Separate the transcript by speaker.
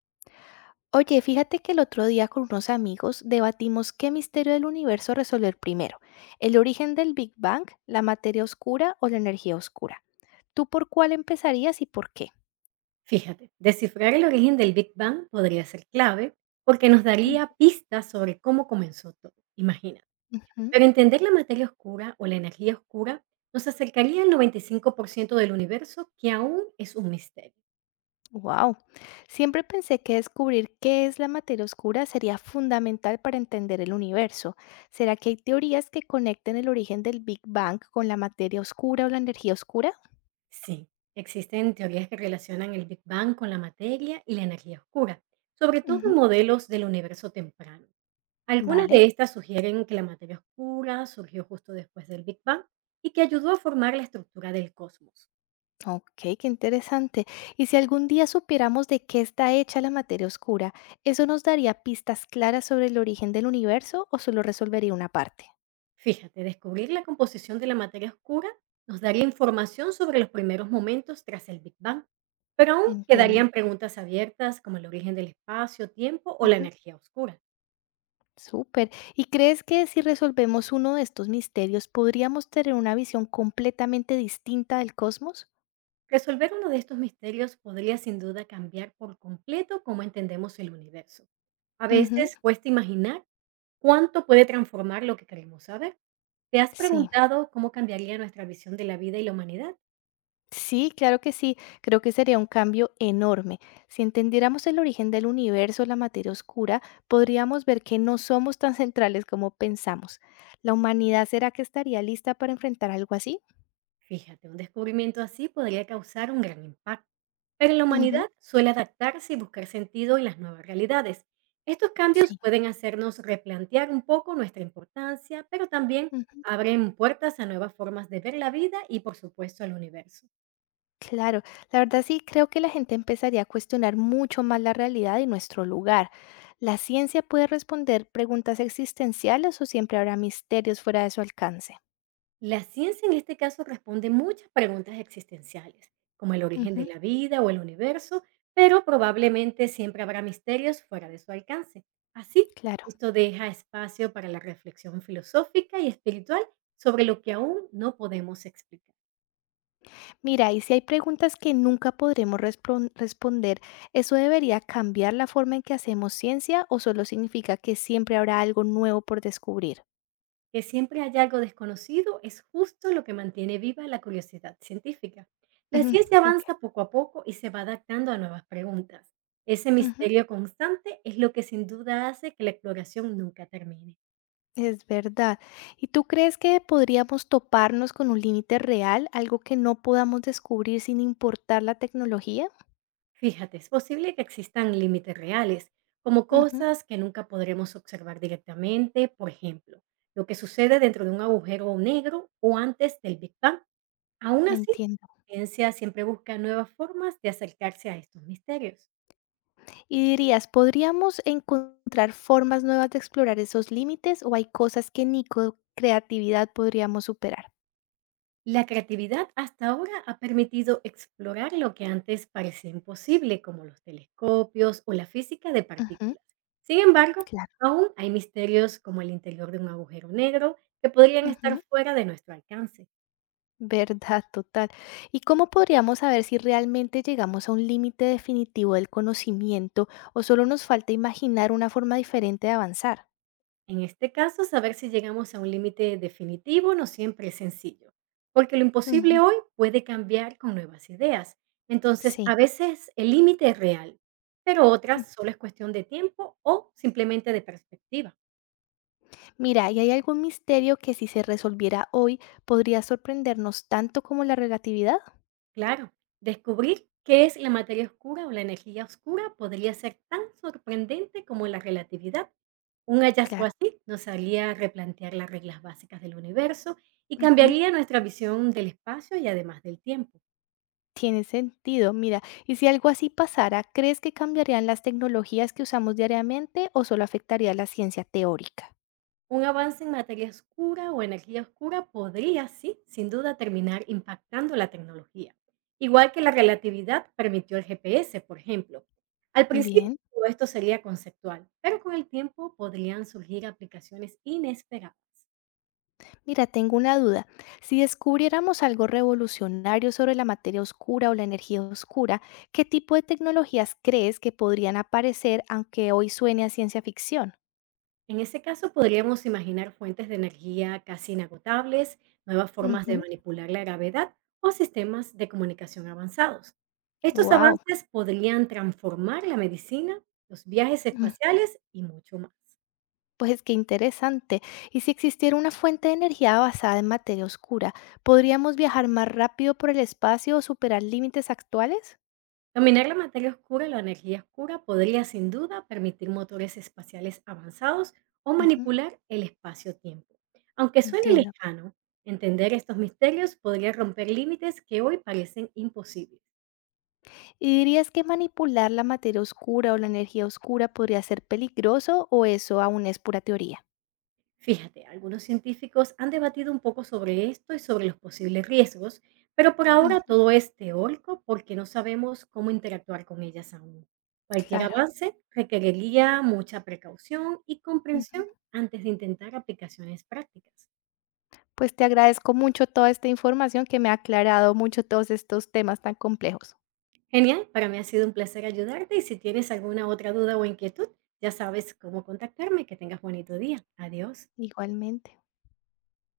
Speaker 1: Oye, fíjate que el otro día con unos amigos debatimos qué misterio del universo resolver primero, el origen del Big Bang, la materia oscura o la energía oscura. ¿Tú por cuál empezarías y por qué?
Speaker 2: Fíjate, descifrar el origen del Big Bang podría ser clave porque nos daría pistas sobre cómo comenzó todo, imagina. Pero entender la materia oscura o la energía oscura nos acercaría al 95% del universo que aún es un misterio.
Speaker 1: Wow. Siempre pensé que descubrir qué es la materia oscura sería fundamental para entender el universo. ¿Será que hay teorías que conecten el origen del Big Bang con la materia oscura o la energía oscura?
Speaker 2: Sí, existen teorías que relacionan el Big Bang con la materia y la energía oscura, sobre todo en
Speaker 1: Ujú.
Speaker 2: modelos del universo temprano. Algunas
Speaker 1: Vale.
Speaker 2: de estas sugieren que la materia oscura surgió justo después del Big Bang y que ayudó a formar la estructura del cosmos.
Speaker 1: Ok, qué interesante. Y si algún día supiéramos de qué está hecha la materia oscura, ¿eso nos daría pistas claras sobre el origen del universo o solo resolvería una parte?
Speaker 2: Fíjate, descubrir la composición de la materia oscura nos daría información sobre los primeros momentos tras el Big Bang, pero aún
Speaker 1: Entiendo.
Speaker 2: quedarían preguntas abiertas como el origen del espacio, tiempo o la
Speaker 1: Ujú.
Speaker 2: energía oscura.
Speaker 1: Súper. ¿Y crees que si resolvemos uno de estos misterios, podríamos tener una visión completamente distinta del cosmos?
Speaker 2: Resolver uno de estos misterios podría sin duda cambiar por completo cómo entendemos el universo. A
Speaker 1: Ujú.
Speaker 2: veces cuesta imaginar cuánto puede transformar lo que queremos saber. ¿Te has
Speaker 1: Sí.
Speaker 2: preguntado cómo cambiaría nuestra visión de la vida y la humanidad?
Speaker 1: Sí, claro que sí. Creo que sería un cambio enorme. Si entendiéramos el origen del universo, la materia oscura, podríamos ver que no somos tan centrales como pensamos. ¿La humanidad será que estaría lista para enfrentar algo así?
Speaker 2: Fíjate, un descubrimiento así podría causar un gran impacto, pero la
Speaker 1: Ujú.
Speaker 2: humanidad suele adaptarse y buscar sentido en las nuevas realidades. Estos cambios
Speaker 1: Sí.
Speaker 2: pueden hacernos replantear un poco nuestra importancia, pero también
Speaker 1: Ujú.
Speaker 2: abren puertas a nuevas formas de ver la vida y, por supuesto, al universo.
Speaker 1: Claro, la verdad sí creo que la gente empezaría a cuestionar mucho más la realidad y nuestro lugar. ¿La ciencia puede responder preguntas existenciales o siempre habrá misterios fuera de su alcance?
Speaker 2: La ciencia en este caso responde muchas preguntas existenciales, como el origen de
Speaker 1: Ujú.
Speaker 2: la vida o el universo, pero probablemente siempre habrá misterios fuera de su alcance. Así,
Speaker 1: Claro.
Speaker 2: esto deja espacio para la reflexión filosófica y espiritual sobre lo que aún no podemos explicar.
Speaker 1: Mira, y si hay preguntas que nunca podremos responder, ¿eso debería cambiar la forma en que hacemos ciencia o solo significa que siempre habrá algo nuevo por descubrir?
Speaker 2: Que siempre haya algo desconocido es justo lo que mantiene viva la curiosidad científica. La
Speaker 1: Ujú.
Speaker 2: ciencia
Speaker 1: Ok.
Speaker 2: avanza poco a poco y se va adaptando a nuevas preguntas. Ese
Speaker 1: Ujú.
Speaker 2: misterio constante es lo que sin duda hace que la exploración nunca termine.
Speaker 1: Es verdad. ¿Y tú crees que podríamos toparnos con un límite real, algo que no podamos descubrir sin importar la tecnología?
Speaker 2: Fíjate, es posible que existan límites reales, como
Speaker 1: Ujú.
Speaker 2: cosas que nunca podremos observar directamente, por ejemplo, lo que sucede dentro de un agujero negro o antes del Big Bang. Aún así,
Speaker 1: Entiendo.
Speaker 2: la ciencia siempre busca nuevas formas de acercarse a estos misterios.
Speaker 1: ¿Y dirías, podríamos encontrar formas nuevas de explorar esos límites o hay cosas que ni con creatividad podríamos superar?
Speaker 2: La creatividad hasta ahora ha permitido explorar lo que antes parecía imposible, como los telescopios o la física de
Speaker 1: Ujú.
Speaker 2: partículas. Sin embargo,
Speaker 1: Claro.
Speaker 2: aún hay misterios como el interior de un agujero negro que podrían estar
Speaker 1: Ujú.
Speaker 2: fuera de nuestro alcance.
Speaker 1: Verdad, total. ¿Y cómo podríamos saber si realmente llegamos a un límite definitivo del conocimiento o solo nos falta imaginar una forma diferente de avanzar?
Speaker 2: En este caso, saber si llegamos a un límite definitivo no siempre es sencillo, porque lo imposible
Speaker 1: Ujú.
Speaker 2: hoy puede cambiar con nuevas ideas. Entonces,
Speaker 1: Sí.
Speaker 2: a veces el límite es real, pero otras solo es cuestión de tiempo o simplemente de perspectiva.
Speaker 1: Mira, ¿y hay algún misterio que si se resolviera hoy podría sorprendernos tanto como la relatividad?
Speaker 2: Claro, descubrir qué es la materia oscura o la energía oscura podría ser tan sorprendente como la relatividad. Un hallazgo
Speaker 1: Claro.
Speaker 2: así nos haría replantear las reglas básicas del universo y
Speaker 1: Ujú.
Speaker 2: cambiaría nuestra visión del espacio y además del tiempo.
Speaker 1: Tiene sentido. Mira, ¿y si algo así pasara, crees que cambiarían las tecnologías que usamos diariamente o solo afectaría la ciencia teórica?
Speaker 2: Un avance en materia oscura o energía oscura podría, sí, sin duda terminar impactando la tecnología, igual que la relatividad permitió el GPS, por ejemplo. Al principio
Speaker 1: Bien.
Speaker 2: todo esto sería conceptual, pero con el tiempo podrían surgir aplicaciones inesperadas.
Speaker 1: Mira, tengo una duda. Si descubriéramos algo revolucionario sobre la materia oscura o la energía oscura, ¿qué tipo de tecnologías crees que podrían aparecer aunque hoy suene a ciencia ficción?
Speaker 2: En ese caso, podríamos imaginar fuentes de energía casi inagotables, nuevas formas de manipular la gravedad o sistemas de comunicación avanzados. Estos
Speaker 1: Wow.
Speaker 2: avances podrían transformar la medicina, los viajes espaciales y mucho más.
Speaker 1: Pues qué interesante. Y si existiera una fuente de energía basada en materia oscura, ¿podríamos viajar más rápido por el espacio o superar límites actuales?
Speaker 2: Dominar la materia oscura y la energía oscura podría sin duda permitir motores espaciales avanzados o
Speaker 1: Ujú.
Speaker 2: manipular el espacio-tiempo. Aunque suene
Speaker 1: Entiendo.
Speaker 2: lejano, entender estos misterios podría romper límites que hoy parecen imposibles.
Speaker 1: ¿Y dirías que manipular la materia oscura o la energía oscura podría ser peligroso o eso aún es pura teoría?
Speaker 2: Fíjate, algunos científicos han debatido un poco sobre esto y sobre los posibles riesgos, pero por ahora
Speaker 1: Ujú.
Speaker 2: todo es teórico porque no sabemos cómo interactuar con ellas aún. Cualquier
Speaker 1: Claro.
Speaker 2: avance requeriría mucha precaución y
Speaker 1: Ujú.
Speaker 2: comprensión antes de intentar aplicaciones prácticas.
Speaker 1: Pues te agradezco mucho toda esta información que me ha aclarado mucho todos estos temas tan complejos.
Speaker 2: Genial, para mí ha sido un placer ayudarte y si tienes alguna otra duda o inquietud, ya sabes cómo contactarme. Que tengas bonito día. Adiós.
Speaker 1: Igualmente.